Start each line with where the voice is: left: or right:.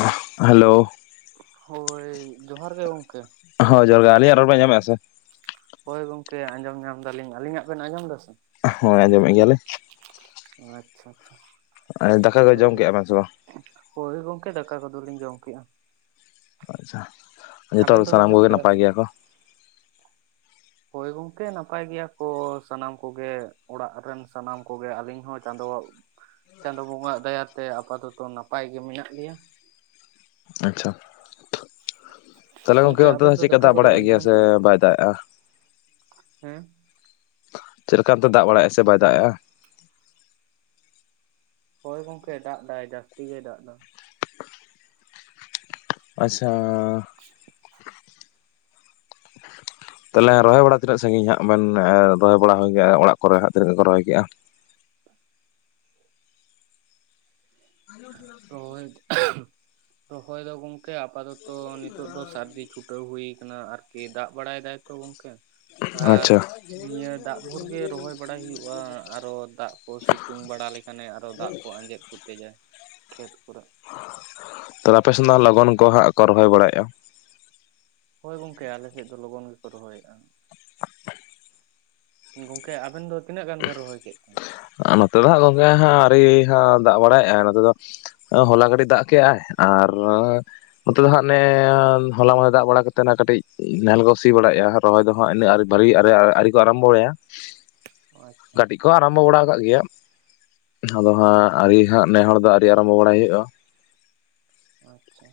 left: ᱚᱦ hello.
right: ᱦᱳᱭ ᱡᱚᱦᱟᱨ ᱜᱮ ᱜᱚᱢᱠᱮ᱾
left: ᱦᱳᱭ ᱡᱚᱦᱟᱨ ᱜᱮ, ᱟᱹᱞᱤᱧᱟᱜ ᱨᱚᱲᱵᱮᱱ ᱟᱸᱡᱚᱢᱮᱜᱼᱟ ᱥᱮ?
right: ᱦᱳᱭ ᱜᱚᱝᱠᱮ ᱟᱸᱡᱚᱢ ᱧᱟᱢ ᱫᱟᱞᱤᱧ, ᱟᱞᱤᱧᱟᱜ ᱵᱮᱱ ᱟᱸᱡᱚᱢ ᱫᱟᱥᱮ?
left: ᱦᱳᱭ ᱟᱸᱡᱚᱢᱮᱜ ᱜᱮᱭᱟᱞᱮ ᱾
right: ᱚ ᱟᱪᱪᱷᱟ ᱟᱪᱪᱷᱟ᱾
left: ᱳᱭ ᱫᱟᱠᱟ ᱠᱚ
right: ᱛᱚᱵᱮ
left: ᱡᱚᱢ ᱠᱮᱜᱼᱟ ᱵᱮᱱ ᱥᱮ ᱵᱟᱝ?
right: ᱦᱳᱭ ᱜᱚᱝᱠᱮ ᱰᱟᱠᱟ ᱠᱚᱫᱚᱞᱤᱧ ᱡᱚᱢ ᱠᱮᱜᱼᱟ ᱾
left: ᱟᱪᱪᱷᱟ ᱡᱷᱚᱛᱚ ᱦᱚᱲ
right: ᱟᱵᱮᱱ
left: ᱜᱮ
right: ᱫᱚᱵᱮᱱ
left: ᱥᱟᱱᱟᱢ
right: ᱡᱚᱢ
left: ᱠᱚᱜᱮ
right: ᱠᱮᱜᱼᱟ
left: ᱱᱟᱯᱟᱭ
right: ᱥᱮ ᱵᱟᱝ
left: ᱜᱮᱭᱟ ᱠᱚ?
right: ᱦᱳᱭ ᱜᱚᱢᱠᱮ ᱱᱟᱯᱟᱭ ᱜᱮᱭᱟ ᱠᱚ ᱥᱟᱱᱟᱢ ᱠᱚᱜᱮ ᱚᱲᱟᱜ ᱨᱮᱱ ᱥᱟᱱᱟᱢ ᱠᱚᱜᱮ ᱟᱹᱞᱤᱧ ᱦᱚᱸ ᱪᱟᱸᱫᱳ ᱪᱟᱸᱫᱳ ᱵᱚᱸᱜᱭᱟᱜ ᱫᱟᱭᱟᱛᱮ ᱟᱯᱟᱛᱚᱛᱚ ᱱᱟᱯᱟᱭ ᱜᱮ ᱢᱮᱱᱟᱜ ᱞᱮᱭᱟ ᱾
left: ᱟᱪᱪᱷᱟ᱾ ᱛᱟᱦᱞᱮ ᱜᱚᱝᱠᱮ ᱚᱱᱛᱮ ᱫᱚ
right: ᱟᱵᱮᱱ
left: ᱦᱟᱸ ᱪᱮᱫᱠᱟ
right: ᱫᱟᱠᱟ
left: ᱫᱟᱜ
right: ᱠᱚᱫᱚ
left: ᱵᱟᱲᱟᱭᱮᱫ
right: ᱵᱮᱱ
left: ᱜᱮᱭᱟ
right: ᱡᱚᱢ
left: ᱥᱮ
right: ᱠᱮᱜᱼᱟ
left: ᱵᱟᱭ
right: ᱵᱟᱝ
left: ᱫᱟᱜ ᱮᱜᱼᱟ?
right: ᱦᱮᱸ
left: ᱪᱮᱫ ᱞᱮᱠᱟ ᱚᱱᱛᱮ ᱫᱚ ᱫᱟᱜ ᱵᱟᱲᱟᱭᱼᱟ ᱥᱮ ᱵᱟᱭ ᱫᱟᱜ ᱮᱜᱼᱟ?
right: ᱦᱳᱭ ᱜᱚᱢᱠᱮ ᱰᱟᱜ ᱫᱟᱭ ᱡᱟᱹᱥᱛᱤ ᱜᱮ ᱰᱟᱜ ᱫᱟ᱾
left: ᱟᱪᱪᱷᱟ
right: [inaudible]
left: ᱛᱟᱦᱚᱞᱮ ᱨᱚᱦᱚᱭ ᱵᱟᱲᱟ ᱛᱤᱱᱟᱹᱜ ᱥᱟᱺᱜᱤᱧ ᱦᱟᱸᱜ ᱵᱮᱱ ᱨᱚᱦᱚᱭ ᱵᱟᱲᱟ ᱦᱩᱭ ᱠᱟ ᱚᱲᱟᱜ ᱠᱚᱨᱮ ᱛᱤᱱᱟᱹᱜ ᱜᱮ ᱠᱚ ᱨᱚᱦᱚᱭ ᱠᱮᱫᱼᱟ?
right: ᱨᱚᱦᱚᱭ ᱨᱚᱦᱚᱭ ᱫᱚ ᱜᱚᱝᱠᱮ ᱟᱯᱟᱛᱚᱛᱚ ᱱᱤᱛᱚᱜ ᱫᱚ ᱥᱟᱹᱨᱫᱤ ᱪᱷᱩᱴᱟᱹᱣ ᱦᱩᱭ ᱠᱟᱱᱟ, ᱟᱨ ᱠᱤ ᱫᱟᱜ ᱵᱟᱲᱟᱭ ᱫᱟᱭ ᱛᱚ ᱜᱚᱝᱠᱮ, ᱟᱨ
left: ᱟᱪᱪᱷᱟ
right: ᱱᱤᱭᱟᱹ ᱫᱟᱜ ᱵᱷᱳᱨ ᱜᱮ ᱨᱚᱦᱚᱭ ᱵᱟᱲᱟᱭ ᱦᱩᱭᱩᱜᱼᱟ, ᱟᱨᱚ ᱫᱟᱜ ᱠᱚ ᱥᱤᱛᱩᱝ ᱵᱟᱲᱟ ᱞᱮᱠᱷᱟᱱᱮ ᱟᱨᱚ ᱫᱟᱜ ᱠᱚ ᱟᱸᱡᱮᱫ ᱠᱚᱛᱮ ᱡᱟ ᱠᱷᱮᱛ ᱠᱚᱨᱮᱜ,
left: ᱛᱚᱵᱮ ᱟᱯᱮ ᱥᱮ ᱞᱚᱜᱚᱱ ᱠᱚ ᱦᱟᱸᱜ ᱠᱚ ᱨᱚᱦᱚᱭ ᱵᱟᱲᱟᱭᱮᱜᱼᱟ?
right: ᱦᱳᱭ ᱜᱚᱝᱠᱮ ᱟᱞᱮᱥᱮᱫ ᱫᱚ ᱞᱚᱜᱚᱱ ᱜᱮᱠᱚ ᱨᱚᱦᱚᱭᱮᱜᱼᱟ ᱾ ᱜᱚᱝᱠᱮ ᱟᱵᱮᱱ ᱫᱚ ᱛᱤᱱᱟᱹᱜ ᱜᱟᱱ ᱵᱮᱱ ᱨᱚᱦᱚᱭ ᱠᱮᱫ ᱛᱮ?
left: ᱟ ᱱᱚᱛᱮ ᱫᱚ ᱦᱟᱸᱜ ᱜᱚᱢᱠᱮ ᱦᱟᱸᱜ ᱟᱹᱣᱨᱤ ᱦᱟᱸᱜ ᱫᱟᱜ ᱵᱟᱲᱟᱭᱮᱜᱼᱟ, ᱱᱚᱛᱮ ᱫᱚ ᱚ ᱦᱚᱞᱟ ᱠᱟᱹᱴᱤᱡ ᱫᱟᱜ ᱠᱮᱜᱼᱟᱭ ᱟᱨ ᱱᱚᱛᱮ ᱫᱚ ᱦᱟᱸᱜ ᱱᱮ ᱦᱚᱞᱟ ᱢᱟᱫᱷᱮᱨ ᱫᱟᱜ ᱵᱟᱲᱟ ᱠᱟᱛᱮ ᱱᱟ ᱠᱟᱹᱴᱤᱡ ᱱᱟᱦᱮᱞ ᱠᱚ ᱥᱤ ᱵᱟᱲᱟᱭᱮᱜᱼᱟ ᱾ ᱨᱚᱦᱚᱭ ᱫᱚ ᱦᱟᱸᱜ ᱤᱱᱟᱹᱜ ᱵᱟᱨᱤ ᱟᱹᱣᱨᱤ ᱠᱚ ᱟᱨᱟᱢᱵᱚᱭᱟ,
right: ᱚ ᱟᱪᱪᱷᱟ᱾
left: ᱠᱟᱹᱴᱤᱡ ᱠᱚ ᱟᱨᱟᱢᱵᱚ ᱵᱟᱲᱟ ᱠᱟᱜ ᱜᱮᱭᱟ,
right: ᱚ
left: ᱟᱫᱚ
right: ᱟᱪᱪᱷᱟ
left: ᱦᱟᱸᱜ ᱟᱹᱣᱨᱤ ᱦᱟᱸᱜ ᱱᱮ ᱦᱚᱲ ᱫᱚ ᱟᱹᱣᱨᱤ ᱟᱨᱟᱢᱵᱚ ᱵᱟᱲᱟᱭ ᱦᱩᱭᱩᱜᱼᱟ ᱾
right: ᱟᱪᱪᱷᱟ᱾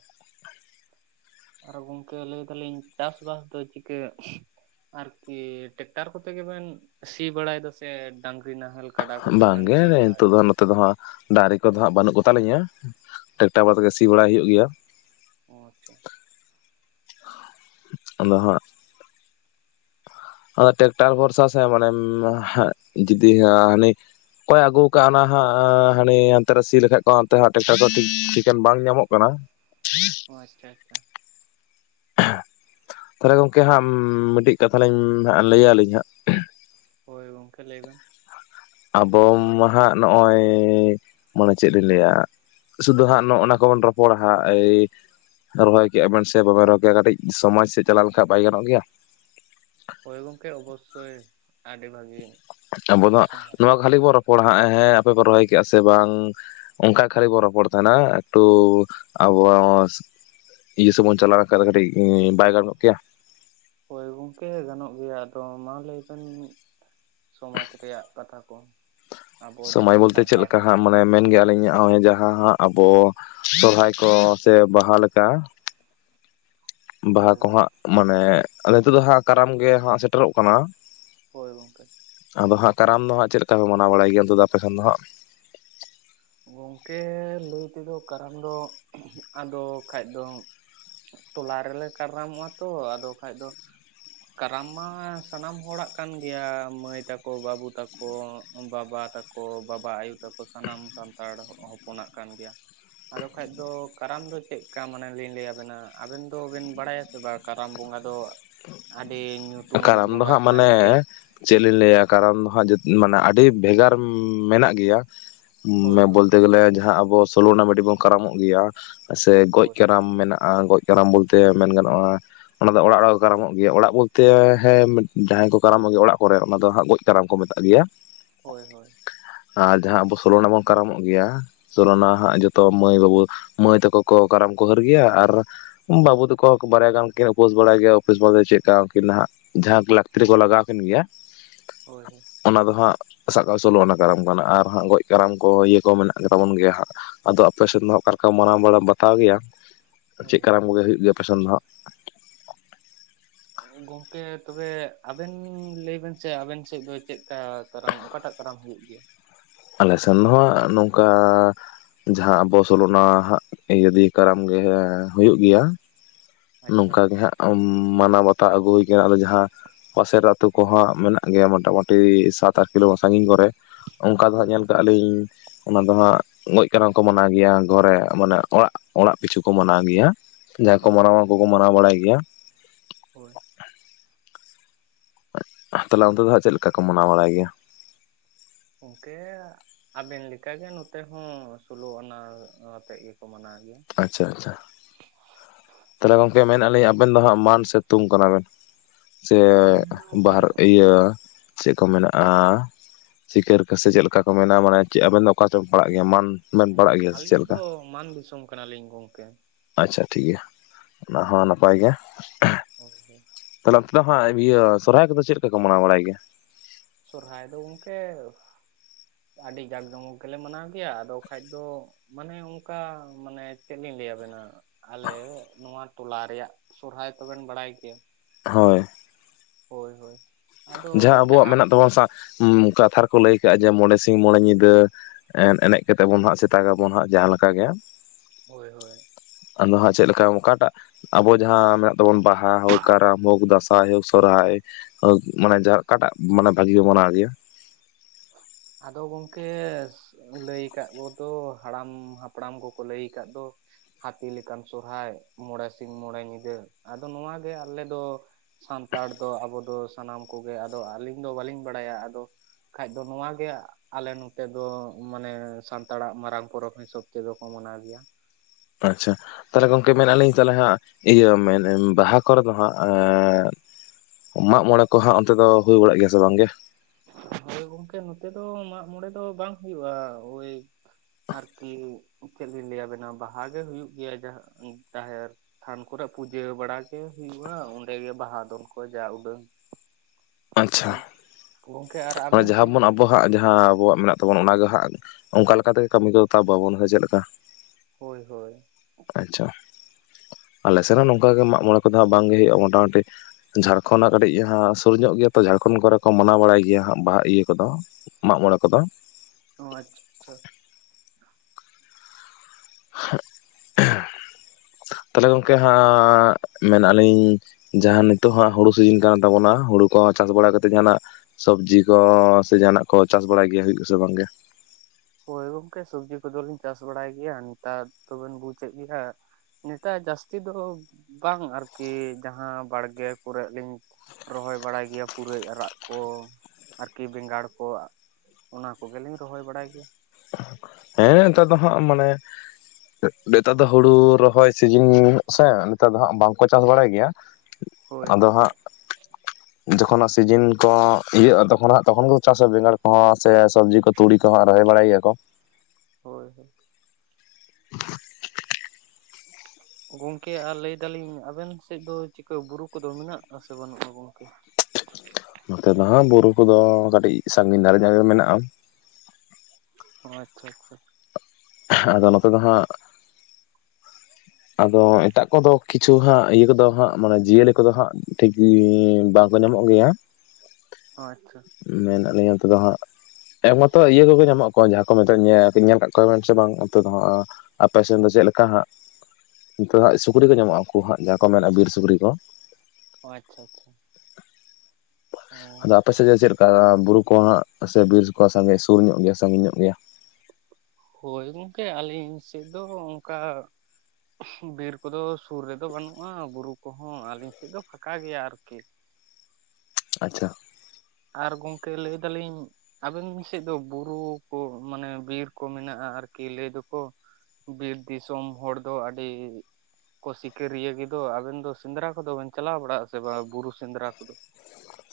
right: ᱟᱨ ᱜᱚᱢᱠᱮ ᱞᱟᱹᱭ ᱫᱟᱹᱞᱤᱧ ᱪᱟᱥ-ᱵᱟᱥ ᱫᱚ ᱪᱤᱠᱟᱹ ᱟᱨᱠᱤ ᱴᱮᱠᱴᱟᱨ ᱠᱚᱛᱮ ᱜᱮᱵᱮᱱ ᱥᱤ ᱵᱟᱲᱟᱭᱫᱟ ᱥᱮ ᱰᱟᱹᱝᱨᱤ ᱱᱟᱦᱮᱞ? ᱠᱟᱰᱟ ᱠᱚᱛᱮ ᱵᱮᱱ
left: ᱵᱟᱝᱜᱮ
right: ᱥᱤ
left: ᱱᱤᱛᱚᱜ
right: ᱵᱟᱲᱟᱭᱮᱫᱟ
left: ᱫᱚ ᱱᱚᱛᱮ ᱫᱚ ᱦᱟᱸᱜ ᱰᱟᱹᱝᱨᱤ ᱠᱚᱫᱚ ᱦᱟᱸᱜ ᱵᱟᱹᱱᱩᱜ ᱠᱚᱛᱟᱞᱤᱧᱟ ᱾ ᱴᱮᱠᱴᱟᱨ ᱵᱟᱲᱟ ᱛᱮᱜᱮ ᱥᱤ ᱵᱟᱲᱟᱭ ᱦᱩᱭᱩᱜ ᱜᱮᱭᱟ ᱾
right: ᱚ ᱟᱪᱪᱷᱟ
left: ᱟᱫᱚ ᱦᱟᱸᱜ ᱚ ᱴᱮᱠᱴᱟᱨ ᱵᱷᱚᱨᱥᱟ ᱥᱮ ᱢᱟᱱᱮ ᱦᱟᱸᱜ ᱡᱤᱫᱤ ᱦᱟᱸᱜ ᱦᱟᱹᱱᱤ ᱚᱠᱚᱭ ᱟᱹᱜᱩ ᱠᱟᱜᱼᱟ ᱚᱱᱟ ᱦᱟᱸᱜ ᱦᱟᱹᱱᱤ ᱦᱟᱱᱛᱮ ᱨᱮ ᱥᱤ ᱞᱮᱠᱷᱟᱡ ᱠᱚ ᱦᱟᱸᱱᱛᱮ ᱦᱟᱸᱜ ᱴᱮᱠᱴᱟᱨ ᱠᱚ ᱴᱷᱤᱠ ᱴᱷᱤᱠᱟᱹᱱ ᱵᱟᱝ ᱧᱟᱢᱚᱜ ᱠᱟᱱᱟ ᱾
right: ᱚ ᱟᱪᱪᱷᱟ ᱟᱪᱪᱷᱟ᱾
left: ᱛᱟᱦᱚᱞᱮ ᱜᱚᱝᱠᱮ ᱦᱟᱸᱜ ᱢᱤᱫᱴᱤᱡ ᱠᱟᱛᱷᱟ ᱞᱤᱧ ᱦᱟᱸᱜ ᱞᱟᱹᱭᱟᱞᱤᱧ ᱦᱟᱸᱜ,
right: ᱦᱳᱭ ᱜᱚᱝᱠᱮ ᱞᱟᱹᱭ ᱵᱮᱱ ᱾
left: ᱟᱵᱚ ᱢᱟ ᱦᱟᱸᱜ ᱱᱚᱜᱼᱚᱭ ᱢᱟᱱᱮ ᱪᱮᱫ ᱞᱤᱧ ᱞᱟᱹᱭᱟ ᱦᱟᱸᱜ, ᱥᱩᱫᱩ ᱦᱟᱸᱜ ᱱᱚᱜᱼᱚ ᱚᱱᱟ ᱠᱚᱵᱚᱱ ᱨᱚᱯᱚᱲᱟ ᱦᱟᱸᱜ ᱮᱭ ᱨᱚᱦᱚᱭ ᱠᱮᱜᱼᱟ ᱵᱮᱱ ᱥᱮ ᱵᱟᱵᱮᱱ ᱨᱚᱦᱚᱭ ᱠᱮᱫᱼᱟ ᱠᱟᱹᱴᱤᱡ ᱥᱚᱢᱟᱡᱽ ᱥᱮᱫ ᱪᱟᱞᱟᱣ ᱞᱮᱠᱷᱟᱡ ᱵᱟᱭ ᱜᱟᱱᱚᱜ ᱜᱮᱭᱟ?
right: ᱦᱳᱭ ᱜᱚᱝᱠᱮ ᱚᱵᱚᱥᱥᱚᱭ, ᱟᱹᱰᱤ ᱵᱷᱟᱹᱜᱤ᱾
left: ᱟᱵᱚ ᱫᱚ ᱦᱟᱸᱜ
right: ᱥᱚᱢᱚ
left: ᱱᱚᱣᱟ ᱠᱷᱟᱹᱞᱤ ᱵᱚᱱ ᱨᱚᱯᱚᱲᱟ ᱦᱟᱸᱜ ᱦᱮᱸ ᱟᱯᱮ ᱯᱮ ᱨᱚᱦᱚᱭ ᱠᱮᱜᱼᱟ ᱥᱮ ᱵᱟᱝ, ᱚᱝᱠᱟ ᱠᱷᱟᱹᱞᱤ ᱵᱚ ᱨᱚᱯᱚᱲ ᱛᱟᱦᱮᱸᱱᱟ ᱮᱠᱴᱩ ᱟᱵᱚᱣᱟᱜ ᱤᱭᱟᱹ ᱥᱮᱫ ᱵᱚᱱ ᱪᱟᱞᱟᱣ ᱞᱮᱠᱷᱟᱡ ᱫᱚ ᱠᱟᱹᱴᱤᱡ ᱵᱟᱭ ᱜᱟᱱᱚᱜ ᱠᱮᱭᱟ?
right: ᱦᱳᱭ ᱜᱚᱝᱠᱮ ᱜᱟᱱᱚᱜ ᱜᱮᱭᱟ ᱟᱫᱚ ᱢᱟ ᱞᱟᱹᱭ ᱵᱮᱱ, ‌ ᱥᱚᱢᱟᱡᱽ ᱨᱮᱭᱟᱜ ᱠᱟᱛᱷᱟ ᱠᱚ᱾ ᱟᱵᱚ
left: ᱥᱚᱢᱟᱡᱽ
right: ᱡᱟᱦᱟᱸ
left: ᱵᱚᱞ ᱛᱮ ᱪᱮᱫ
right: ᱥᱟᱱᱛᱟᱲ
left: ᱞᱮᱠᱟ ᱦᱟᱸᱜ
right: ᱢᱚᱫᱽᱫᱷᱮ
left: ᱢᱟᱱᱮ ᱢᱮᱱ ᱜᱮᱭᱟ ᱟᱞᱤᱧᱟᱜ ᱦᱚᱸᱜᱼᱚᱭ ᱡᱟᱸᱦᱟ ᱦᱟᱸᱜ ᱟᱵᱚ ᱥᱚᱨᱦᱟᱭ ᱠᱚ ᱥᱮ ᱵᱟᱦᱟ ᱞᱮᱠᱟ ᱵᱟᱦᱟ
right: ᱦᱳᱭ
left: ᱠᱚ
right: ᱦᱳᱭ
left: ᱦᱟᱸᱜ ᱢᱟᱱᱮ, ᱟᱫᱚ ᱱᱤᱛᱚᱜ ᱫᱚ ᱦᱟᱸᱜ ᱠᱟᱨᱟᱢ ᱜᱮ ᱦᱟᱸᱜ ᱥᱮᱴᱮᱨ-ᱚᱜ ᱠᱟᱱᱟ,
right: ᱦᱳᱭ ᱜᱚᱝᱠᱮ᱾
left: ᱟᱫᱚ ᱦᱟᱸᱜ ᱠᱟᱨᱟᱢ ᱫᱚ ᱦᱟᱸᱜ ᱪᱮᱫ ᱞᱮᱠᱟ ᱯᱮ ᱢᱟᱱᱟᱣ ᱵᱟᱲᱟᱭ ᱜᱮᱭᱟ ᱚᱱᱛᱮ ᱫᱚ ᱟᱯᱮ ᱥᱮᱱ ᱫᱚ ᱦᱟᱸᱜ?
right: ᱜᱚᱝᱠᱮ ᱞᱟᱹᱭ ᱛᱮ ᱫᱚ ᱠᱟᱨᱟᱢ ᱫᱚ ᱟᱫᱚ ᱠᱷᱟᱡ ᱫᱚ ᱴᱚᱞᱟ ᱨᱮᱞᱮ ᱠᱟᱨᱟᱢᱚᱜᱼᱟ ᱛᱚ ᱟᱫᱚ ᱠᱷᱟᱡ ᱫᱚ, ᱠᱟᱨᱟᱢ ᱢᱟ ᱥᱟᱱᱟᱢ ᱦᱚᱲᱟᱜ ᱠᱟᱱ ᱜᱮᱭᱟ ᱢᱟᱹᱭ ᱛᱟᱠᱚ, ᱵᱟᱵᱩ ᱛᱟᱠᱚ, ᱵᱟᱵᱟ ᱛᱟ ᱠᱚ, ᱵᱟᱵᱟ ᱟᱭᱳ ᱛᱟᱠᱚ ᱥᱟᱱᱟᱢ ᱥᱟᱱᱛᱟᱲ ᱦᱚᱯᱚᱱᱟᱜ ᱠᱟᱱ ᱜᱮᱭᱟ᱾ ᱟᱫᱚ ᱠᱷᱟᱡ ᱫᱚ ᱠᱟᱨᱟᱢ ᱫᱚ ᱪᱮᱫ ᱠᱟ ᱢᱟᱱᱮ ᱞᱤᱧ ᱞᱟᱹᱭ ᱟᱵᱮᱱᱟ ᱟᱵᱮᱱ ᱫᱚ ᱵᱮᱱ ᱵᱟᱲᱟᱭᱟ ᱥᱮ ᱵᱟᱝ ᱠᱟᱨᱟᱢ ᱵᱚᱸᱜᱟ ᱫᱚ, ᱟᱹᱰᱤ ᱧᱩᱛᱩᱢ ᱟᱱᱤᱡ
left: ᱠᱟᱨᱟᱢ ᱫᱚ
right: ᱵᱚᱸᱜᱟ
left: ᱦᱟᱸᱜ
right: ᱠᱟᱱᱟᱭ᱾
left: ᱢᱟᱱᱮ
right: ᱟᱹᱰᱤ
left: ᱪᱮᱫ ᱞᱤᱧ ᱞᱟᱹᱭᱟ ᱠᱟᱨᱚᱱ ᱫᱚ ᱦᱟᱸᱜ ᱢᱟᱱᱮ ᱟᱹᱰᱤ ᱵᱷᱮᱜᱟᱨ ᱢᱮᱱᱟᱜ ᱜᱮᱭᱟ᱾
right: ᱦᱳᱭ ᱦᱳᱭ
left: ᱵᱚᱞᱛᱮ ᱜᱮᱞᱮ ᱡᱟᱸᱦᱟ ᱟᱵᱚ ᱥᱳᱞᱳ ᱟᱱᱟ ᱢᱤᱫᱴᱤᱡ ᱵᱚ ᱠᱟᱨᱟᱢ ᱚᱜ ᱜᱮᱭᱟ, ᱥᱮ ᱜᱚᱡ
right: ᱦᱳᱭ
left: ᱠᱟᱨᱟᱢ ᱢᱮᱱᱟᱜᱼᱟ, ᱜᱚᱡ ᱠᱟᱨᱟᱢ ᱵᱚᱞ ᱛᱮ ᱢᱮᱱ ᱜᱟᱱᱚᱜᱼᱟ, ᱚᱱᱟ ᱫᱚ ᱚᱲᱟᱜ ᱚᱲᱟᱜ ᱠᱚ ᱠᱟᱨᱟᱢᱚᱜ ᱜᱮᱭᱟ᱾ ᱚᱲᱟᱜ ᱵᱚᱞ ᱛᱮ ᱦᱮᱸ ᱡᱟᱸᱦᱟᱭ ᱠᱚ ᱠᱟᱨᱟᱢᱚᱜ ᱜᱮᱭᱟ ᱚᱲᱟᱜ ᱠᱚᱨᱮ ᱚᱱᱟ ᱫᱚ ᱦᱟᱸᱜ ᱜᱚᱡ ᱠᱟᱨᱟᱢ ᱠᱚ ᱢᱮᱛᱟᱜ ᱜᱮᱭᱟ᱾
right: ᱦᱳᱭ ᱦᱳᱭ᱾
left: ᱟᱨ ᱡᱟᱸᱦᱟ ᱟᱵᱚ ᱥᱳᱞᱳ ᱟᱱᱟ ᱵᱚᱱ ᱠᱟᱨᱟᱢ ᱚᱜ ᱜᱮᱭᱟ᱾ ᱥᱳᱞᱳ ᱟᱱᱟ ᱦᱟᱸᱜ ᱡᱚᱛᱚ ᱢᱟᱹᱭ ᱵᱟᱹᱵᱩ, ᱢᱟᱹᱭ ᱛᱟᱠᱚ ᱠᱚ ᱠᱟᱨᱟᱢ ᱠᱚ ᱦᱟᱹᱨ ᱜᱮᱭᱟ, ᱟᱨ ᱵᱟᱹᱵᱩ ᱛᱟᱠᱚ ᱦᱚᱸ ᱠᱚ ᱵᱟᱨᱭᱟ ᱜᱟᱱ ᱩᱝᱠᱤᱱ ᱩᱯᱟᱹᱥ ᱵᱟᱲᱟᱭ ᱜᱮᱭᱟ᱾ ᱩᱯᱟᱹᱥ ᱵᱚ ᱞᱮ ᱪᱮᱫ ᱠᱟ ᱠᱤᱱ ᱦᱟᱸᱜ ᱡᱟᱸᱦᱟ ᱞᱟᱹᱠᱛᱤ ᱨᱮ ᱠᱚ ᱞᱟᱜᱟᱣ ᱠᱤᱱ ᱜᱮᱭᱟ᱾
right: ᱦᱳᱭ ‌ᱦᱳᱭ᱾
left: ᱚᱱᱟ ᱫᱚ ᱦᱟᱸᱜ, ᱥᱟᱵ ᱠᱟᱜ ᱢᱮ ᱥᱳᱞᱳ ᱟᱱᱟ ᱠᱟᱨᱟᱢ ᱠᱟᱱᱟ᱾ᱟᱨ ᱦᱟᱸᱜ ᱜᱚᱡ ᱠᱟᱨᱟᱢ ᱠᱚ ᱤᱭᱟᱹ ᱠᱚ ᱢᱮᱱᱟᱜ ᱜᱮ ᱛᱟᱵᱚᱱ ᱜᱮᱭᱟ ᱦᱟᱸᱜ᱾ ᱟᱫᱚ ᱟᱯᱮ ᱥᱮᱫ ᱫᱚ ᱦᱟᱸᱜ ᱚᱠᱟ ᱞᱮᱠᱟ ᱢᱟᱱᱟ ᱵᱟᱲᱟᱣ ᱵᱟᱛᱟᱣ ᱜᱮᱭᱟ,
right: ᱦᱳᱭ
left: ᱪᱮᱫ ᱠᱟᱨᱟᱢ ᱠᱚ ᱜᱮ ᱦᱳᱭᱳᱜ ᱜᱮᱭᱟ‌ᱟᱯᱮ ᱥᱮᱱ ᱫᱚ ᱦᱟᱸᱜ᱾
right: ᱜᱚᱝᱠᱮ ᱛᱚᱵᱮ ᱟᱵᱮᱱ ᱞᱟᱹᱭ ᱵᱮᱱ ᱥᱮ ᱟᱵᱮᱱ ᱥᱮᱫ ᱫᱚ ᱪᱮᱫ-ᱼ ᱚᱠᱟ ᱠᱟᱨᱟᱢ ᱚᱠᱟ ᱴᱟᱜ ᱠᱟᱨᱟᱢ ᱦᱩᱭᱩᱜ ᱜᱮᱭᱟ?
left: ᱟᱞᱮ ᱥᱮᱱ ᱦᱚᱸ ᱦᱟᱸᱜ ᱱᱚᱝᱠᱟ ᱡᱟᱸᱦᱟ ᱟᱵᱚ ᱥᱳᱞᱳ ᱟᱱᱟ ᱦᱟᱸᱜ ᱤᱭᱟᱹ ᱫᱤᱭᱟᱹ ᱠᱟᱨᱟᱢ ᱜᱮ ᱦᱳᱭᱳᱜ ᱜᱮᱭᱟ,
right: ᱟᱪᱪᱷᱟ
left: ᱱᱚᱝᱠᱟ ᱜᱮ
right: ᱟᱪᱪᱷᱟ
left: ᱦᱟᱸᱜ ᱩᱱ ᱢᱟᱱᱟᱣ ᱵᱟᱛᱟᱜ ᱟᱹᱜᱩ ᱦᱩᱭ ᱟᱠᱟᱱᱟ ᱟᱫᱚ ᱡᱟᱸᱦᱟ ᱯᱟᱥᱮᱨ ᱟᱹᱛᱩ ᱠᱚ ᱦᱟᱸᱜ ᱢᱮᱱᱟᱜ ᱜᱮᱭᱟ, ᱢᱚᱴᱟ ᱢᱩᱴᱤ ᱥᱟᱛ ᱟᱴ ᱠᱤᱞᱳ ᱥᱟᱺᱜᱤᱧ ᱠᱚᱨᱮ, ‌ᱚᱝᱠᱟ ᱫᱚ ᱦᱟᱸᱜ
right: ᱦᱳᱭ
left: ᱧᱮᱞ ᱠᱟᱜ ᱟᱞᱤᱧ ᱚᱱᱟ ᱫᱚ ᱦᱟᱸᱜ ᱜᱚᱡ ᱠᱟᱨᱟᱢ ᱠᱚ ᱢᱟᱱᱟᱣ ᱜᱮᱭᱟ ᱜᱷᱚᱨᱮ ᱢᱟᱱᱮ ᱚᱲᱟᱜ ᱚᱲᱟᱜ ᱯᱤᱪᱷᱩ ᱠᱚ ᱢᱟᱱᱟᱣ ᱜᱮᱭᱟ᱾ ᱡᱟᱸᱦᱟ ᱠᱚ
right: ᱦᱳᱭ
left: ᱢᱟᱱᱟᱣᱟ ᱩᱝᱠᱩ ᱠᱚ ᱢᱟᱱᱟᱣ ᱵᱟᱲᱟᱭ ᱜᱮᱭᱟ,
right: ᱦᱳᱭ᱾
left: ᱛᱟᱦᱞᱮ ᱚᱱᱛᱮ ᱫᱚ ᱦᱟᱸᱜ ᱪᱮᱫ ᱞᱮᱠᱟ ᱠᱚ ᱢᱟᱱᱟᱣ ᱵᱟᱲᱟᱭ ᱜᱮᱭᱟ?
right: ᱚᱝᱠᱮ ᱟᱵᱮᱱ ᱞᱮᱠᱟ ᱜᱮ ᱱᱚᱛᱮ ᱦᱚᱸ ᱥᱳᱞᱳ ᱟᱱᱟ ᱟᱛᱮᱫ ᱜᱮ ᱠᱚ ᱢᱟᱱᱟᱣ ᱜᱮᱭᱟ᱾
left: ᱟᱪᱪᱷᱟ ᱟᱪᱪᱷᱟ ᱾ ᱛᱟᱦᱞᱮ ᱜᱚᱝᱠᱮ ᱢᱮᱱ ᱟᱞᱤᱧ ᱟᱵᱮᱱ ᱫᱚ ᱦᱟᱸᱜ ᱢᱟᱱ ᱥᱮ ᱛᱩᱝ ᱠᱟᱱᱟ ᱵᱮᱱ? ᱥᱮ
right: ᱟᱹᱞᱤᱧ ᱫᱚ
left: ᱵᱟᱦᱟᱨ ᱤᱭᱟᱹ ᱪᱮᱜ ᱠᱚ ᱢᱮᱱᱟᱜᱼᱟ ᱥᱤᱠᱟᱹᱨ ᱠᱟᱹᱥᱤ ᱪᱮᱜ ᱞᱮᱠᱟ ᱠᱚ ᱢᱮᱱᱟ ᱾ᱢᱟᱱᱮ ᱪᱮᱜ ᱟᱵᱮᱱ ᱫᱚ ᱚᱠᱟ ᱪᱚᱠ ᱯᱟᱲᱟᱜ ᱜᱮᱭᱟ᱾ᱢᱟᱱ?
right: ᱦᱚᱸ ᱟᱹᱞᱤᱧ ᱫᱚ ᱢᱟᱱ ᱫᱤᱥᱚᱢ ᱠᱟᱱᱟ ᱞᱤᱧ ᱜᱚᱝᱠᱮ᱾
left: ᱟᱪᱪᱷᱟ ᱴᱷᱤᱠ ᱜᱮᱭᱟ ᱚᱱᱟ ᱦᱚᱸ ᱱᱟᱯᱟᱭ ᱜᱮ᱾
right: ᱦᱚᱜ ᱦᱳ
left: [unintelligible] ᱫᱚ ᱦᱟᱸᱜ ᱤᱭᱟᱹ ᱥᱚᱨᱦᱟᱭ ᱠᱚ ᱫᱚ ᱪᱮᱫ ᱞᱮᱠᱟ ᱠᱚ ᱢᱟᱱᱟᱣ ᱵᱟᱲᱟᱭ ᱜᱮᱭᱟ?
right: ᱥᱚᱨᱦᱟᱭ ᱫᱚ ᱜᱚᱝᱠᱮ ᱟᱹᱰᱤ ᱡᱟᱠ ᱡᱚᱢᱚᱠ ᱜᱮᱞᱮ ᱢᱟᱱᱟᱣ ᱜᱮᱭᱟ᱾ ᱟᱫᱚ ᱠᱷᱟᱡ ᱫᱚ ᱢᱟᱱᱮ ᱩᱝᱠᱟ ᱢᱟᱱᱮ ᱪᱮᱜ ᱞᱤᱧ ᱞᱟᱹᱭ ᱟᱵᱮᱱᱟ ᱾ ᱟᱞᱮ ᱱᱚᱣᱟ ᱴᱚᱞᱟ ᱨᱮᱭᱟᱜ ᱥᱚᱨᱦᱟᱭ ᱛᱚᱵᱮᱱ ᱵᱟᱲᱟᱭ ᱜᱮᱭᱟ ᱾
left: ᱦᱳᱭ,
right: ᱦᱳᱭ ᱦᱳᱭ,
left: ᱡᱟᱦᱟᱸ ᱟᱵᱚᱣᱟᱜ ᱢᱮᱱᱟᱜ ᱛᱟᱵᱚᱱᱟ ᱥᱟ ᱠᱟᱛᱷᱟ ᱨᱮᱠᱚ ᱞᱟᱹᱭ ᱠᱟᱜᱼᱟ ᱡᱮ ᱢᱚᱬᱮ ᱥᱤᱧ ᱢᱚᱬᱮ ᱧᱤᱫᱟᱹ ᱾ ᱮᱱᱮᱡ ᱠᱟᱛᱮᱜ ᱵᱚᱱ ᱦᱟᱸᱜ ᱥᱮᱛᱟᱜᱟᱵᱚᱱ ᱦᱟᱸᱜ ᱡᱟᱦᱟᱸ ᱞᱮᱠᱟ ᱜᱮ ᱾
right: ᱦᱳᱭ ᱦᱳᱭ,
left: ᱟᱫᱚ ᱦᱟᱸᱜ ᱪᱮᱜᱞᱮᱠᱟ ᱚᱠᱟᱴᱟᱜ ᱟᱵᱚ ᱡᱟᱦᱟᱸ ᱢᱮᱱᱟᱜ ᱛᱟᱵᱚᱱ ᱵᱟᱦᱟ ᱦᱳᱠ ᱠᱟᱨᱟᱢ ᱦᱳᱠ ᱫᱟᱸᱥᱟᱭ ᱟᱭᱦᱳᱠ ᱥᱚᱨᱦᱟᱭ ᱦᱳᱠ ᱢᱟᱱᱮ ᱡᱟᱦᱟ ᱚᱠᱟᱴᱟᱜ ᱢᱟᱱᱮ ᱵᱷᱟᱜᱤ ᱵᱮ ᱢᱟᱱᱟᱣ ᱜᱮᱭᱟ?
right: ᱟᱫᱚ ᱜᱚᱝᱠᱮᱥ ᱞᱟᱹᱭ ᱠᱟᱜ ᱜᱚᱫᱚ ᱦᱟᱲᱟᱢ ᱦᱟᱯᱲᱟᱢ ᱠᱚᱠᱚ ᱞᱟᱹᱭ ᱠᱟᱫ ᱫᱚ ᱾ ᱦᱟᱹᱛᱤ ᱞᱮᱠᱟᱱ ᱥᱚᱨᱦᱟᱭ ᱢᱚᱬᱮ ᱥᱤᱧ ᱢᱚᱬᱮ ᱧᱤᱫᱟᱹ ᱟᱫᱚ ᱱᱚᱣᱟᱜᱮ ᱟᱞᱮ ᱫᱚ ᱾ ᱥᱟᱱᱛᱟᱲ ᱫᱚ ᱟᱵᱚ ᱫᱚ ᱥᱟᱱᱟᱢ ᱠᱚᱜᱮ ᱟᱫᱚ ᱟᱹᱞᱤᱧ ᱫᱚ ᱵᱟᱹᱞᱤᱧ ᱵᱟᱲᱟᱭᱟ ᱟᱫᱚ ᱠᱷᱟᱡ ᱫᱚ ᱱᱚᱭᱟ ᱛᱮᱭᱟᱜ ᱟᱞᱮ ᱱᱚᱛᱮ ᱫᱚ ᱢᱟᱱᱮ ᱥᱟᱱᱛᱟᱲᱟᱜ ᱢᱟᱨᱟᱝ ᱯᱚᱨᱚᱵᱽ ᱦᱤᱥᱟᱹᱵ ᱛᱮᱫᱚ ᱠᱚ ᱢᱟᱱᱟᱣ ᱜᱮᱭᱟ ᱾
left: ᱟᱪᱪᱷᱟ, ᱛᱟᱞᱦᱮ ᱜᱚᱢᱠᱮ ᱢᱮᱱ ᱟᱹᱞᱤᱧ ᱛᱟᱞᱮ ᱦᱟᱸᱜ ᱤᱭᱟᱹ ᱵᱟᱦᱟ ᱠᱚᱨᱮ ᱫᱚ ᱦᱟᱸᱜ ᱮᱸᱻ ᱢᱟᱜ ᱢᱚᱬᱮ ᱠᱚ ᱦᱟᱸᱜ ᱚᱱᱛᱮ ᱫᱚ ᱦᱩᱭ ᱵᱟᱲᱟᱜ ᱜᱮᱭᱟ ᱥᱮ ᱵᱟᱝᱜᱮ?
right: ᱦᱳᱭ ᱜᱚᱝᱠᱮ ᱱᱚᱛᱮ ᱫᱚ ᱢᱟᱜ ᱢᱚᱲᱮ ᱫᱚ ᱵᱟᱝ ᱦᱩᱭᱩᱜᱼᱟ ᱳᱭ ᱟᱨᱠᱤ ᱪᱮᱜ ᱞᱤᱧ ᱞᱟᱹᱭᱟᱵᱮᱱᱟ ᱵᱟᱦᱟ ᱜᱮ ᱦᱩᱭᱩᱜ ᱜᱮᱭᱟ ᱡᱟᱦᱟᱸ ᱡᱟᱦᱮᱨ ᱛᱷᱟᱱ ᱠᱚᱨᱮᱜ ᱯᱩᱡᱟᱹ ᱵᱟᱲᱟ ᱜᱮ ᱦᱩᱭᱩᱜᱼᱟ ᱚᱸᱰᱮᱜᱮ ᱵᱟᱦᱟ ᱫᱚᱱ ᱠᱚ ᱡᱟᱹᱣ ᱩᱰᱟᱹᱝ ᱾
left: ᱟᱪᱪᱷᱟ ᱚᱱᱟ ᱡᱟᱦᱟᱸ
right: ᱥᱮᱫ
left: ᱵᱚᱱ ᱟᱵ ᱵᱚᱦᱟᱜ ᱡᱟᱦᱟᱸ ᱟᱵᱚᱦᱟᱜ ᱢᱮᱱᱟᱜ ᱛᱟᱵᱚᱱ ᱚᱱᱟᱜᱮ ᱦᱟᱸᱜ ᱚᱱᱠᱟ ᱞᱮᱠᱟᱛᱮᱜᱮ ᱠᱟᱹᱢᱤ ᱠᱚ ᱛᱟᱵ ᱵᱟᱵᱚᱱ ᱦᱳᱭ ᱪᱮᱜ ᱞᱮᱠᱟ?
right: ᱦᱳᱭ ᱦᱳᱭ,
left: ᱟᱪᱪᱷᱟ, ᱟᱞᱮᱥᱮᱫ ᱦᱚᱸ ᱱᱚᱝᱠᱟ ᱜᱮ ᱢᱟᱜ ᱢᱚᱬᱮ ᱠᱚᱫᱚ ᱦᱟᱸᱜ ᱵᱟᱝ ᱜᱮ ᱦᱳᱭᱳᱜᱼᱟ ᱢᱚᱴᱟᱢᱩᱴᱤ ᱡᱷᱟᱨᱠᱷᱚᱸᱱᱰ ᱟᱜ ᱠᱟᱹᱴᱤᱡ ᱤᱦᱟᱹᱥ ᱥᱩᱨ ᱧᱚᱜ ᱜᱮᱭᱟ ᱛᱚ ᱡᱷᱟᱨᱠᱷᱚᱸᱱᱰ ᱠᱚᱨᱮ ᱠᱚ ᱢᱟᱱᱟᱣ ᱵᱟᱲᱟᱭ ᱜᱮᱭᱟ ᱦᱟᱸᱜ ᱵᱟᱦᱟ ᱤᱭᱟᱹ ᱠᱚᱫᱚ ᱢᱟᱜ ᱢᱚᱬᱮ ᱠᱚᱫᱚ ᱾
right: ᱚ ᱟᱪᱼᱪᱷᱟ ᱾
left: [inaudible]
right: [inaudible]
left: ᱛᱟᱞᱦᱮ ᱜᱚᱝᱠᱮ ᱦᱟᱸᱜ ᱢᱮᱱ ᱟᱹᱞᱤᱧ ᱡᱟᱦᱟᱸ ᱱᱤᱛᱚᱦᱟᱜ ᱦᱳᱲᱳ ᱥᱤᱡᱤᱱ ᱠᱟᱱ ᱛᱟᱵᱚᱱᱟ ᱦᱩᱲᱩ ᱠᱚᱦᱚᱸ ᱪᱟᱥ ᱵᱟᱲᱟ ᱠᱟᱛᱮ ᱡᱟᱦᱟᱱᱟᱜ ᱥᱚᱵᱽᱡᱤ ᱠᱚ ᱥᱮ ᱡᱟᱦᱱᱟᱜ ᱠᱚ ᱪᱟᱥ ᱵᱟᱲᱟᱭ ᱜᱮᱭᱟ ᱦᱩᱭᱩᱜ ᱟᱥᱮ ᱵᱟᱝᱜᱮ?
right: ᱦᱚᱳᱭ ᱜᱚᱝᱠᱮ ᱥᱚᱵᱽᱡᱤ ᱠᱚᱫᱚ ᱞᱤᱧ ᱪᱟᱥ ᱵᱟᱲᱟᱭ ᱜᱮᱭᱟ ᱱᱤᱛᱟᱨ ᱫᱚᱵᱮᱱ ᱵᱩᱡᱮ ᱮᱜ ᱜᱮᱭᱟ᱾ ᱱᱮᱛᱟ ᱡᱟᱹᱥᱛᱤ ᱫᱚ ᱵᱟᱝ ᱟᱨᱠᱤ ᱡᱟᱦᱟᱸ ᱵᱟᱲᱜᱮ ᱠᱚᱨᱮ ᱞᱤᱧ ᱨᱚᱦᱚᱭ ᱵᱟᱲᱟᱭ ᱜᱮᱭᱟ ᱯᱩᱨᱟᱹᱭ ᱟᱨᱟᱜ ᱠᱚ, ᱟᱨᱠᱤ ᱵᱮᱸᱜᱟᱲ ᱠᱚ ᱚᱱᱟ ᱠᱚᱜᱮᱞᱤᱧ ᱨᱚᱦᱚᱭ ᱵᱟᱲᱟᱭ ᱜᱮᱭᱟ᱾
left: ᱦᱮᱸ ᱱᱮᱛᱟᱨ ᱫᱚ ᱦᱟᱸᱜ ᱢᱟᱱᱮ᱾᱾ ᱱᱮᱛᱟᱨ ᱫᱚ ᱦᱩᱲᱩ ᱨᱚᱦᱚᱭ ᱥᱤᱡᱤᱱ ᱥᱮ ᱱᱮᱛᱟᱨ ᱫᱚ ᱦᱟᱸᱜ ᱵᱟᱝᱠᱚ ᱪᱟᱥ ᱵᱟᱲᱟᱭ ᱜᱮᱭᱟ᱾
right: ᱦᱳᱭ
left: ᱟᱫᱚ ᱦᱟᱸᱜ᱾᱾
right: [inaudible]
left: ᱡᱚᱠᱷᱚᱱᱟᱜ ᱥᱤᱡᱤᱱ ᱠᱚ ᱤᱭᱟ ᱛᱚᱠᱷᱚᱱ ᱛᱚᱠᱷᱚᱱ ᱜᱮ ᱪᱟᱥᱟ ᱵᱮᱸᱜᱟᱲ ᱠᱚᱦᱚᱸ ᱥᱮ ᱥᱚᱵᱽᱡᱤ ᱠᱚ ᱛᱩᱲᱤ ᱠᱚ ᱦᱟᱸᱜ ᱨᱚᱦᱚᱭ ᱵᱟᱲᱟᱭ ᱜᱮᱭᱟ ᱠᱚ᱾
right: ᱦᱳᱭ ᱦᱳᱭ᱾
left: [unintelligible]
right: [unintelligible] ᱜᱚᱝᱠᱮ ᱟᱨ ᱞᱟᱹᱭ ᱫᱟᱞ ᱤᱧ ᱟᱵᱮᱱ ᱥᱮᱫ ᱫᱚ ᱪᱤᱠᱟᱹ ᱵᱩᱨᱩ ᱠᱚᱫᱚ ᱢᱮᱱᱟᱜ ᱟ ᱥᱮ ᱵᱟᱹᱱᱩᱜᱼᱟ ᱜᱚᱝᱠᱮ?
left: ᱱᱚᱛᱮ ᱫᱚ ᱦᱟᱸᱜ ᱵᱩᱨᱩ ᱠᱚᱫᱚ ᱠᱟᱹᱴᱤᱡ ᱥᱟᱺᱜᱤᱧ ᱫᱷᱟᱨᱮ ᱡᱟᱨᱮ ᱨᱮᱜᱮ ᱢᱮᱱᱟᱜᱼᱟ᱾
right: ᱚᱸ ᱟᱪᱪᱷᱟ ᱟᱪᱪᱷᱟ᱾
left: ᱠᱷᱟᱸ ᱱᱚᱛᱮ ᱫᱚ ᱦᱟᱸᱜ ᱟᱫᱚ ᱮᱴᱟᱜ ᱠᱚᱫᱚ ᱠᱤᱪᱷᱩ ᱦᱟᱸᱜ ᱤᱭᱟᱹ ᱠᱚᱫᱚ ᱦᱟᱸᱜ ᱢᱟᱱᱮ ᱡᱤᱭᱟᱹᱞᱤ ᱠᱚᱫᱚ ᱦᱟᱸᱜ ᱴᱷᱤᱠ ᱤᱭᱭ ᱵᱟᱝᱠᱚ ᱧᱟᱢᱚᱜ ᱜᱮᱭᱟ᱾
right: ᱚᱸ ᱟᱪᱪᱷᱟ᱾
left: ᱢᱮᱱᱟᱜ ᱞᱤᱭᱟ ᱱᱤᱛᱚᱜ ᱫᱚ ᱦᱟᱸᱜ, ᱮᱠ ᱢᱟᱨᱛᱚ ᱤᱭᱟᱹ ᱠᱚᱜᱮ ᱧᱟᱢᱚᱜ ᱡᱟᱦᱟᱸ ᱠᱚ ᱢᱮᱛᱟᱜ, ᱧᱮᱞ- ᱞ, ᱧᱮᱞ ᱠᱟᱜ ᱠᱚᱣᱟ ᱯᱮ ᱥᱮ ᱵᱟᱝ ᱫᱚ ᱟᱯᱮᱥᱱ ᱫᱚ ᱪᱮᱫ ᱞᱮᱠᱟ ᱦᱟᱸᱜ᱾ ᱱᱤᱛᱚᱜ ᱟᱸᱜ ᱥᱩᱠᱨᱤ ᱠᱚ ᱧᱟᱢᱚᱜᱼᱟ ᱟᱠᱩ ᱦᱟᱸᱜ ᱡᱟᱦᱟᱸ ᱠᱚ ᱢᱮᱱᱟ ᱵᱤᱨ ᱥᱩᱠᱨᱤ ᱠᱚ᱾
right: ᱚ ᱟᱪᱷᱟ ᱟᱪᱷᱟ᱾
left: ᱟᱫᱚ ᱟᱯᱮ ᱥᱮᱫ ᱫᱚ ᱪᱮᱫᱞᱮᱠᱟ ᱵᱩᱨᱩ ᱠᱚ ᱦᱟᱸᱜ ᱥᱮ ᱵᱤᱨ ᱠᱚ ᱥᱟᱸᱜᱤ ᱥᱩᱨ ᱧᱚᱜ ᱜᱮᱭᱟ ᱥᱟᱺᱜᱤᱧ ᱧᱚᱜ ᱜᱮᱭᱟ
right: ᱦᱳᱭ ᱜᱚᱝᱠᱮ ᱟᱹᱞᱤᱧ ᱥᱮᱫ ᱫᱚ-ᱚ ᱚᱝᱠᱟᱼᱼ ᱵᱤᱨ ᱠᱚᱫᱚ ᱥᱩᱨ ᱨᱮᱫᱚ ᱵᱟᱹᱱᱩᱜᱼᱟ, ᱵᱩᱨᱩ ᱠᱚᱦᱚᱸ ᱟᱹᱞᱤᱧ ᱥᱮᱫ ᱫᱚ ᱯᱷᱟᱠᱟ ᱜᱮᱭᱟ ᱟᱨᱠᱤ᱾
left: ᱟᱪᱷᱟ
right: ᱟᱨ ᱜᱚᱝᱠᱮ ᱞᱟᱹᱭ ᱫᱟᱞᱤᱧ? ᱟᱵᱮᱱ ᱥᱮᱫ ᱫᱚ ᱵᱩᱨᱩ ᱠᱚ ᱢᱟᱱᱮ ᱵᱤᱨ ᱠᱚ ᱢᱮᱱᱟᱜᱼᱟ ᱟᱨᱠᱤ ᱞᱟᱹᱭ ᱫᱚᱠᱚ᱾ ᱵᱤᱨ ᱫᱤᱥᱚᱢ ᱦᱚᱲ ᱫᱚ ᱟᱹᱰᱤᱼᱼ ᱠᱚ ᱥᱤᱠᱟᱹᱨᱤᱭᱟᱹ ᱜᱮᱫᱚ, ᱟᱵᱮᱱ ᱫᱚ ᱥᱮᱸᱫᱽᱨᱟ ᱠᱚᱫᱚ ᱵᱮᱱ ᱪᱟᱞᱟᱣ ᱵᱟᱲᱟᱜ ᱟᱥᱮ ᱵᱟᱝ? ᱵᱩᱨᱩ ᱥᱮᱸᱫᱽᱨᱟ ᱠᱚᱫᱚ᱾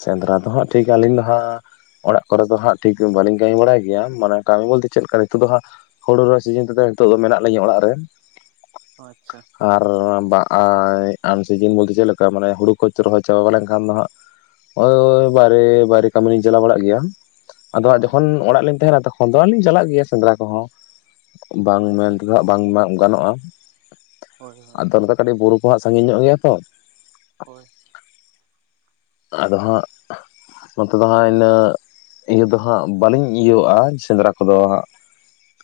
left: ᱥᱮᱸᱫᱽᱨᱟ ᱫᱚ ᱦᱟᱸᱜ ᱴᱷᱤᱠ ᱟᱹᱞᱤᱧ ᱫᱚ ᱦᱟᱸᱜᱼᱼ ᱚᱲᱟᱜ ᱠᱚᱨᱮ ᱫᱚ ᱦᱟᱸ ᱴᱷᱤᱠ ᱵᱟᱹᱞᱤᱧ ᱠᱟᱹᱢᱤ ᱵᱟᱲᱟᱭ ᱜᱮᱭᱟ, ᱢᱟᱱᱮ ᱠᱟᱹᱢᱤ ᱵᱚᱞᱛᱮ ᱪᱮᱫ ᱞᱮᱠᱟ ᱱᱤᱛᱚᱜ ᱫᱚ ᱦᱟᱸᱜᱼᱼ ᱦᱳᱲᱳ ᱨᱚᱦᱚᱭ ᱥᱤᱡᱤᱱ ᱛᱮᱫᱚ ᱱᱤᱛᱚᱜ ᱫᱚ ᱢᱮᱱᱟᱜ ᱞᱤᱧᱟᱹ ᱚᱲᱟᱜ ᱨᱮᱭᱟᱜ
right: ᱚᱸ ᱟᱪᱪᱷᱟ
left: [unintelligible] ᱥᱤᱡᱤᱱ ᱵᱚᱞᱛᱮ ᱪᱮᱫ ᱞᱮᱠᱟ ᱢᱟᱱᱮ ᱦᱩᱲᱩ ᱠᱚ ᱨᱚᱦᱚᱭ ᱪᱟᱵᱟ ᱞᱮᱱᱠᱷᱟᱱ ᱫᱚ ᱦᱟᱸᱜᱼᱼ ᱚ ᱵᱟᱨᱮ ᱵᱟᱭᱨᱮ ᱠᱟᱹᱢᱤ ᱞᱤᱧ ᱪᱟᱞᱟᱣ ᱵᱟᱲᱟᱜ ᱜᱮᱭᱟ, ᱟᱫᱚ
right: ᱚ
left: ᱦᱟᱜ ᱡᱚᱠᱷᱚᱱ
right: ᱟᱪᱪᱷᱟ
left: ᱚᱲᱟᱜ ᱞᱤᱧ ᱛᱟᱦᱮᱱᱟ ᱛᱚᱼᱼ [unintelligible] ᱞᱤᱧ ᱪᱟᱞᱟᱜ ᱜᱮᱭᱟ ᱥᱮᱸᱫᱽᱨᱟ ᱠᱚᱦᱚᱸ,
right: ᱚ
left: ᱵᱟᱝ
right: ᱟᱪᱪᱷᱟ
left: ᱢᱮᱱ ᱛᱮᱫᱚ ᱦᱟᱜ ᱵᱟᱝ ᱜᱟᱱᱚᱜᱼᱟ
right: ᱦᱳᱭ
left: ᱟᱫᱚ ᱚᱱᱟ ᱠᱟᱹᱴᱤᱡ ᱵᱩᱨᱩ ᱠᱚ ᱦᱟᱸᱜ ᱥᱟᱺᱜᱤᱧ ᱧᱚᱜ ᱜᱮᱭᱟ ᱛᱚ᱾
right: ᱦᱳᱭ
left: ᱟᱫᱚ ᱦᱟᱸᱜ ᱱᱚᱛᱮ ᱫᱚ ᱦᱟᱸᱜ ᱤᱱᱟᱜ ᱤᱭᱟᱹ ᱫᱚ ᱦᱟᱸᱜ ᱵᱟᱹᱞᱤᱧ ᱤᱭᱟᱹᱼᱟ ᱥᱮᱸᱫᱽᱨᱟ ᱠᱚᱫᱚ ᱦᱟᱸᱜ᱾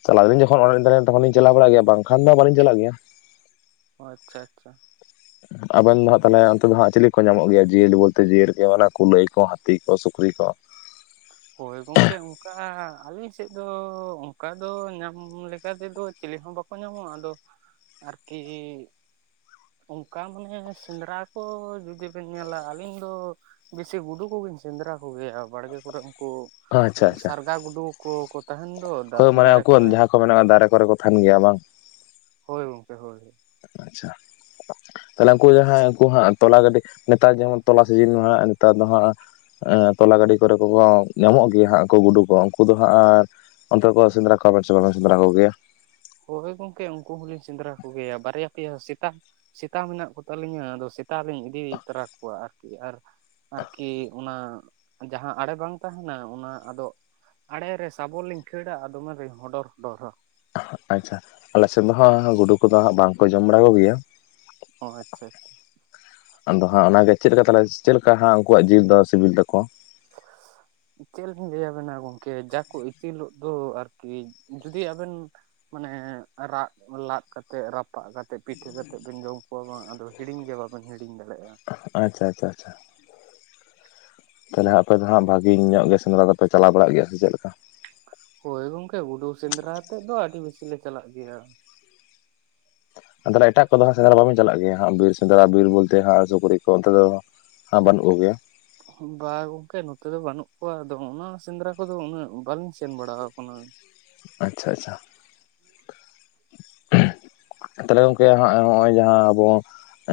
left: ᱪᱟᱞᱟᱜ ᱟᱞᱤᱧ ᱡᱚᱠᱷᱚᱱ ᱚᱲᱟᱜ ᱤᱧ ᱛᱟᱦᱮᱱᱟ ᱛᱚᱠᱷᱚᱱ ᱞᱤᱧ ᱪᱟᱞᱟᱣ ᱵᱟᱲᱟᱜ ᱜᱮᱭᱟ ᱵᱟᱝᱠᱷᱟᱱ ᱫᱚ ᱵᱟᱞᱤᱧ ᱪᱟᱞᱟᱜ ᱜᱮᱭᱟ᱾
right: ᱚ ᱟᱪᱪᱷᱟ ᱟᱪᱪᱷᱟ᱾ [inaudible]
left: ᱟᱵᱮᱱ ᱫᱚ ᱦᱟᱸᱜ ᱛᱟᱦᱚᱞᱮ ᱚᱱᱛᱮ ᱫᱚ ᱦᱟᱸᱜ ᱪᱤᱞᱤ ᱠᱚ ᱧᱟᱢᱚᱜ ᱜᱮᱭᱟ, ᱡᱤᱭᱟᱹᱞᱤ ᱵᱚᱞᱛᱮ ᱡᱤᱭᱟᱹᱨ ᱠᱚ ᱚᱱᱟ ᱠᱩᱞᱟᱹᱭ ᱠᱚ ᱦᱟᱹᱛᱤ ᱠᱚ ᱥᱩᱠᱨᱤ ᱠᱚ?
right: ᱦᱳᱭ ᱜᱚᱝᱠᱮ ᱚᱝᱠᱟ ᱟᱞᱤᱧ ᱥᱮᱫ ᱫᱚ ᱚᱝᱠᱟ ᱫᱚ ᱧᱟᱢ ᱞᱮᱠᱟᱛᱮ ᱫᱚ ᱪᱤᱞᱤ ᱦᱚᱸ ᱵᱟᱠᱚ ᱧᱟᱢᱚᱜᱼᱟ᱾ ᱟᱫᱚ ᱟᱨᱠᱤ ᱚᱝᱠᱟ ᱢᱟᱱᱮ ᱥᱮᱸᱫᱽᱨᱟ ᱠᱚ ᱡᱩᱫᱤ ᱵᱮᱱ ᱧᱮᱞᱟ ᱟᱹᱞᱤᱧ ᱫᱚᱻ ᱵᱮᱥᱤ ᱜᱩᱰᱩ ᱠᱚᱜᱮᱧ ᱥᱮᱸᱫᱽᱨᱟ ᱠᱚᱜᱮᱭᱟ ᱵᱟᱲᱜᱮ ᱠᱚᱨᱮ ᱩᱱᱠᱩ
left: ᱟᱪᱪᱷᱟ ᱟᱪᱪᱷᱟ
right: ᱥᱟᱨᱜᱟ ᱜᱩᱰᱩ ᱠᱚ ᱠᱚ ᱛᱟᱦᱮᱱ ᱫᱚ
left: ᱦᱳᱭ
right: ᱫᱟ-
left: ᱢᱟᱱᱮ
right: ᱫᱟᱨᱮ
left: ᱩᱱᱠᱩ
right: ᱠᱚᱨᱮ,
left: ᱡᱟᱦᱟᱸ ᱠᱚ ᱢᱮᱱᱟᱜᱼᱟ ᱫᱟᱨᱮ ᱠᱚᱨᱮ ᱠᱚ ᱛᱟᱦᱮᱸᱱ ᱜᱮᱭᱟ ᱵᱟᱝ
right: ᱦᱳᱭ ᱜᱚᱝᱠᱮ ᱦᱳᱭ᱾
left: ᱟᱪᱪᱷᱟ, ᱛᱟᱦᱞᱮ ᱩᱱᱠᱩ ᱡᱟᱦᱟᱸᱭ ᱩᱱᱠᱩ ᱦᱟᱸᱜ ᱛᱚᱞᱟ ᱜᱟᱹᱰᱤ ᱱᱮᱛᱟᱨ ᱡᱮᱢᱚᱱ ᱛᱚᱞᱟ ᱥᱤᱡᱤᱱ ᱢᱟ ᱦᱟᱸᱜ ᱱᱮᱛᱟᱨ ᱫᱚ ᱦᱟᱸᱜ ᱟᱸ ᱛᱚᱞᱟ ᱜᱟᱹᱰᱤ ᱠᱚᱨᱮ ᱠᱚ ᱠᱚ ᱧᱟᱢᱚᱜ ᱜᱮᱭᱟ ᱦᱟᱸᱜ ᱠᱚ ᱜᱩᱰᱩ ᱠᱚ ᱩᱱᱠᱩ ᱫᱚ ᱦᱟᱸᱜ ᱟᱨ ᱚᱱᱛᱮ ᱠᱚ ᱥᱤᱸᱫᱽᱨᱟ ᱠᱚ ᱵᱟᱪᱚ ᱵᱟᱠᱚ ᱥᱤᱸᱫᱽᱨᱟ ᱠᱚ ᱜᱮᱭᱟ?
right: ᱦᱳᱭ ᱜᱚᱝᱠᱮ ᱩᱱᱠᱩ ᱦᱚᱸᱞᱤᱧ ᱥᱮᱸᱫᱽᱨᱟ ᱠᱚᱜᱮᱭᱟ ᱵᱟᱨᱭᱟ ᱯᱮᱭᱟ ᱥᱮᱛᱟ ᱥᱮᱛᱟ ᱢᱮᱱᱟᱜ ᱠᱚᱛᱟᱞᱤᱧᱟ ᱟᱫᱚ ᱥᱮᱛᱟ ᱞᱤᱧ ᱤᱫᱤ ᱛᱚᱨᱟ ᱠᱚᱣᱟ ᱟᱨᱠᱤ ᱟᱨ ᱟᱨᱠᱤ ᱚᱱᱟ ᱡᱟᱦᱟᱸ ᱟᱲᱮ ᱵᱟᱝ ᱛᱟᱦᱮᱱᱟ ᱚᱱᱟ ᱟᱫᱚᱜ ᱟᱲᱮ ᱨᱮ ᱥᱟᱵᱚᱞ ᱞᱤᱧ ᱠᱷᱟᱹᱲᱟ ᱟᱨ ᱫᱚᱢᱮ ᱜᱮᱧ ᱦᱚᱰᱚᱨ ᱦᱚᱰᱚᱨᱟ᱾
left: ᱟᱪᱪᱷᱟ ᱟᱞᱮ ᱥᱮᱫ ᱫᱚ ᱦᱟᱸᱜ ᱜᱩᱰᱩ ᱠᱚᱫᱚ ᱦᱟᱸᱜ ᱵᱟᱝᱠᱚ ᱡᱚᱢ ᱵᱟᱲᱟ ᱠᱚᱜᱮᱭᱟ᱾
right: ᱚ ᱟᱪᱪᱷᱟ ᱟᱪᱪᱷᱟ᱾
left: ᱟᱫᱚ ᱦᱟᱸᱜ ᱚᱱᱟᱜᱮ ᱪᱮᱜ ᱞᱮᱠᱟ ᱛᱟᱞᱮ ᱪᱮᱜ ᱞᱮᱠᱟ ᱦᱟᱸᱜ ᱩᱱᱠᱩᱣᱟᱜ ᱡᱤᱞ ᱫᱚ ᱥᱤᱵᱤᱞ ᱛᱟᱠᱚᱭᱟ?
right: [inaudible] ᱪᱮᱜ ᱞᱤᱧ ᱞᱟᱹᱭ ᱟᱵᱮᱱᱟ ᱜᱚᱝᱠᱮ ᱡᱟ ᱠᱚ ᱤᱛᱤᱞᱚᱜ ᱫᱚ ᱟᱨᱠᱤ ᱡᱩᱫᱤ ᱟᱵᱮᱱ ᱢᱟᱱᱮᱻᱨᱟᱜ ᱞᱟᱫ ᱠᱟᱛᱮᱜ ᱨᱟᱯᱟᱜ ᱠᱟ ᱛᱮᱜ ᱯᱤᱴᱷᱟᱹ ᱠᱟᱛᱮᱜ ᱵᱮᱱ ᱡᱚᱢ ᱠᱚᱣᱟ ᱵᱟᱝ ᱟᱫᱚ ᱦᱤᱲᱤᱧ ᱜᱮ ᱵᱟᱵᱮᱱ ᱦᱤᱲᱤᱧ ᱫᱟᱲᱮᱭᱟᱜᱼᱟ᱾
left: ᱟᱪᱪᱷᱟ ᱟᱪᱪᱷᱟ ᱟᱪᱪᱷᱟ, ᱛᱟᱦᱚᱞᱮ ᱟᱯᱮ ᱫᱚ ᱦᱟᱸᱜ ᱵᱷᱟᱜᱤ ᱧᱚᱜ ᱜᱮ ᱥᱮᱸᱫᱽᱨᱟ ᱫᱚᱯᱮ ᱪᱟᱞᱟᱣ ᱵᱟᱲᱟᱜ ᱜᱮᱭᱟ ᱥᱮ ᱪᱮᱜ ᱞᱮᱠᱟ?
right: ᱦᱳᱭ ᱜᱚᱝᱠᱮ ᱜᱩᱰᱩ ᱥᱮᱸᱫᱽᱨᱟ ᱟᱛᱮᱫ ᱫᱚ ᱟᱹᱰᱤ ᱵᱮᱥᱤ ᱞᱮ ᱪᱟᱞᱟᱜ ᱜᱮᱭᱟ᱾
left: ᱟᱫᱚ ᱱᱟᱜ ᱮᱴᱟᱜ ᱠᱚᱫᱚ ᱥᱮᱸᱫᱽᱲᱟ ᱵᱟᱝ ᱵᱮᱱ ᱥᱮᱱᱚᱜ ᱜᱮᱭᱟ ᱦᱟᱸᱜ ᱵᱤᱨ ᱥᱮᱸᱫᱽᱲᱟ ᱵᱤᱨ ᱵᱚᱞᱛᱮ ᱦᱟᱸᱜ ᱥᱩᱠᱲᱤ ᱠᱚ ᱚᱱᱛᱮ ᱫᱚ᱾ ᱟ ᱵᱟᱹᱱᱩᱜ ᱠᱚ ᱜᱮᱭᱟ᱾
right: ᱵᱟ ᱜᱚᱝᱠᱮ ᱱᱚᱛᱮ ᱫᱚ ᱵᱟᱹᱱᱩᱜ ᱠᱚᱣᱟ ᱟᱫᱚ ᱚᱱᱟ ᱥᱮᱸᱫᱽᱲᱟ ᱠᱚᱫᱚ ᱩᱱᱟᱹᱜ ᱵᱟᱝᱞᱤᱧ ᱥᱮᱱ ᱵᱟᱲᱟᱣ ᱠᱟᱱᱟ᱾
left: ᱟᱪᱷᱟ ᱟᱪᱪᱷᱟ,
right: [inaudible]
left: ᱛᱟᱦᱞᱮ ᱜᱚᱝᱠᱮ ᱦᱟᱸᱜ ᱚᱜᱼᱚᱭ ᱡᱟᱦᱟᱸ ᱟᱵᱚ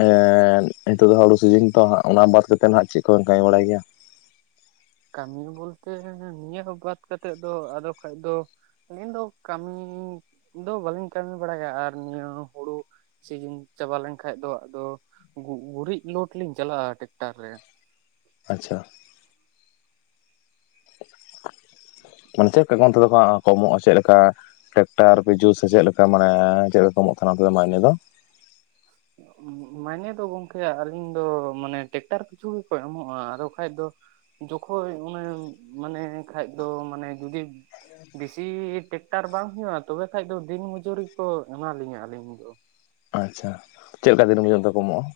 left: ᱮᱸ ᱱᱤᱛᱳᱜ ᱫᱚᱦᱟᱸᱜ ᱦᱩᱲᱩ ᱥᱤᱡᱮᱱ ᱛᱚ ᱦᱟᱸᱜ ᱚᱱᱟ ᱵᱟᱫ ᱠᱟᱛᱮᱜ ᱱᱟᱦᱟᱸᱜ ᱪᱮᱜ ᱠᱚ ᱵᱮᱱ ᱠᱟᱹᱢᱤ ᱵᱟᱲᱟᱭ ᱜᱮᱭᱟ?
right: ᱠᱟᱹᱢᱤ ᱵᱚᱞᱛᱮ ᱱᱤᱭᱟᱹ ᱦᱚᱸ ᱵᱟᱫ ᱠᱟᱛᱮᱜ ᱫᱚ ᱟᱫᱚ ᱠᱷᱟᱭ ᱫᱚ ᱟᱞᱤᱧ ᱫᱚ ᱠᱟᱹᱢᱤ ᱫᱚ ᱵᱟᱞᱤᱧ ᱠᱟᱹᱢᱤ ᱵᱟᱲᱟᱭᱟ ᱟᱨ ᱱᱤᱭᱟᱹ ᱦᱩᱲᱩ ᱥᱮᱡᱮᱱ ᱪᱟᱵᱟ ᱞᱮᱱᱠᱷᱟᱭ ᱫᱚ ᱟᱫᱚ ᱜᱩᱨᱤᱡ ᱞᱳᱰᱷ ᱞᱤᱧ ᱪᱟᱞᱟᱜᱼᱟ ᱴᱮᱠᱴᱟᱨ ᱨᱮ᱾
left: ᱟᱪᱪᱷᱟ,
right: [inaudible]
left: ᱚᱱᱛᱮ ᱠᱮᱜᱚᱱ ᱛᱮᱫᱚ ᱠᱚ ᱠᱚᱢᱚᱜᱼᱟ ᱪᱮᱜ ᱞᱮᱠᱟ ᱴᱮᱠᱴᱟᱨ ᱯᱤᱡᱩ ᱥᱮ ᱪᱮᱜ ᱞᱮᱠᱟ ᱢᱟᱱᱮ ᱪᱮᱜ ᱞᱮᱠᱟ ᱮᱢᱚᱜ ᱠᱟᱱᱟ ᱚᱱᱛᱮ ᱫᱚ ᱢᱟᱭᱱᱮ ᱫᱚ?
right: [inaudible] ᱢᱟᱭᱱᱮ ᱫᱚ ᱜᱚᱝᱠᱮ ᱟᱞᱤᱧ ᱫᱚ ᱢᱟᱱᱮ ᱴᱮᱠᱴᱟᱨ ᱯᱤᱪᱷᱩ ᱜᱮᱠᱚ ᱮᱢᱚᱜᱼᱟ ᱟᱫᱚ ᱠᱷᱟᱭ ᱫᱚ ᱡᱚᱠᱷᱚᱭ ᱚᱱᱮ ᱢᱟᱱᱮ ᱠᱷᱟᱭᱫᱚ ᱢᱟᱱᱮ ᱡᱩᱫᱤ, ᱵᱮᱥᱤ ᱴᱮᱠᱴᱟᱨ ᱵᱟᱝ ᱦᱩᱭᱩᱜᱼᱟ ᱛᱚᱵᱮ ᱠᱷᱟᱭ ᱫᱚ ᱫᱤᱱ ᱢᱩᱡᱩᱨᱤ ᱠᱚ ᱮᱢᱟᱞᱤᱧᱟ ᱟᱹᱞᱤᱧ ᱫᱚ᱾
left: ᱟᱪᱪᱷᱟ ᱪᱮᱫ ᱞᱮᱠᱟ ᱫᱤᱱᱟᱹᱢ ᱦᱤᱞᱚᱜ ᱫᱚ ᱠᱚ ᱮᱢᱚᱜᱼᱟ᱾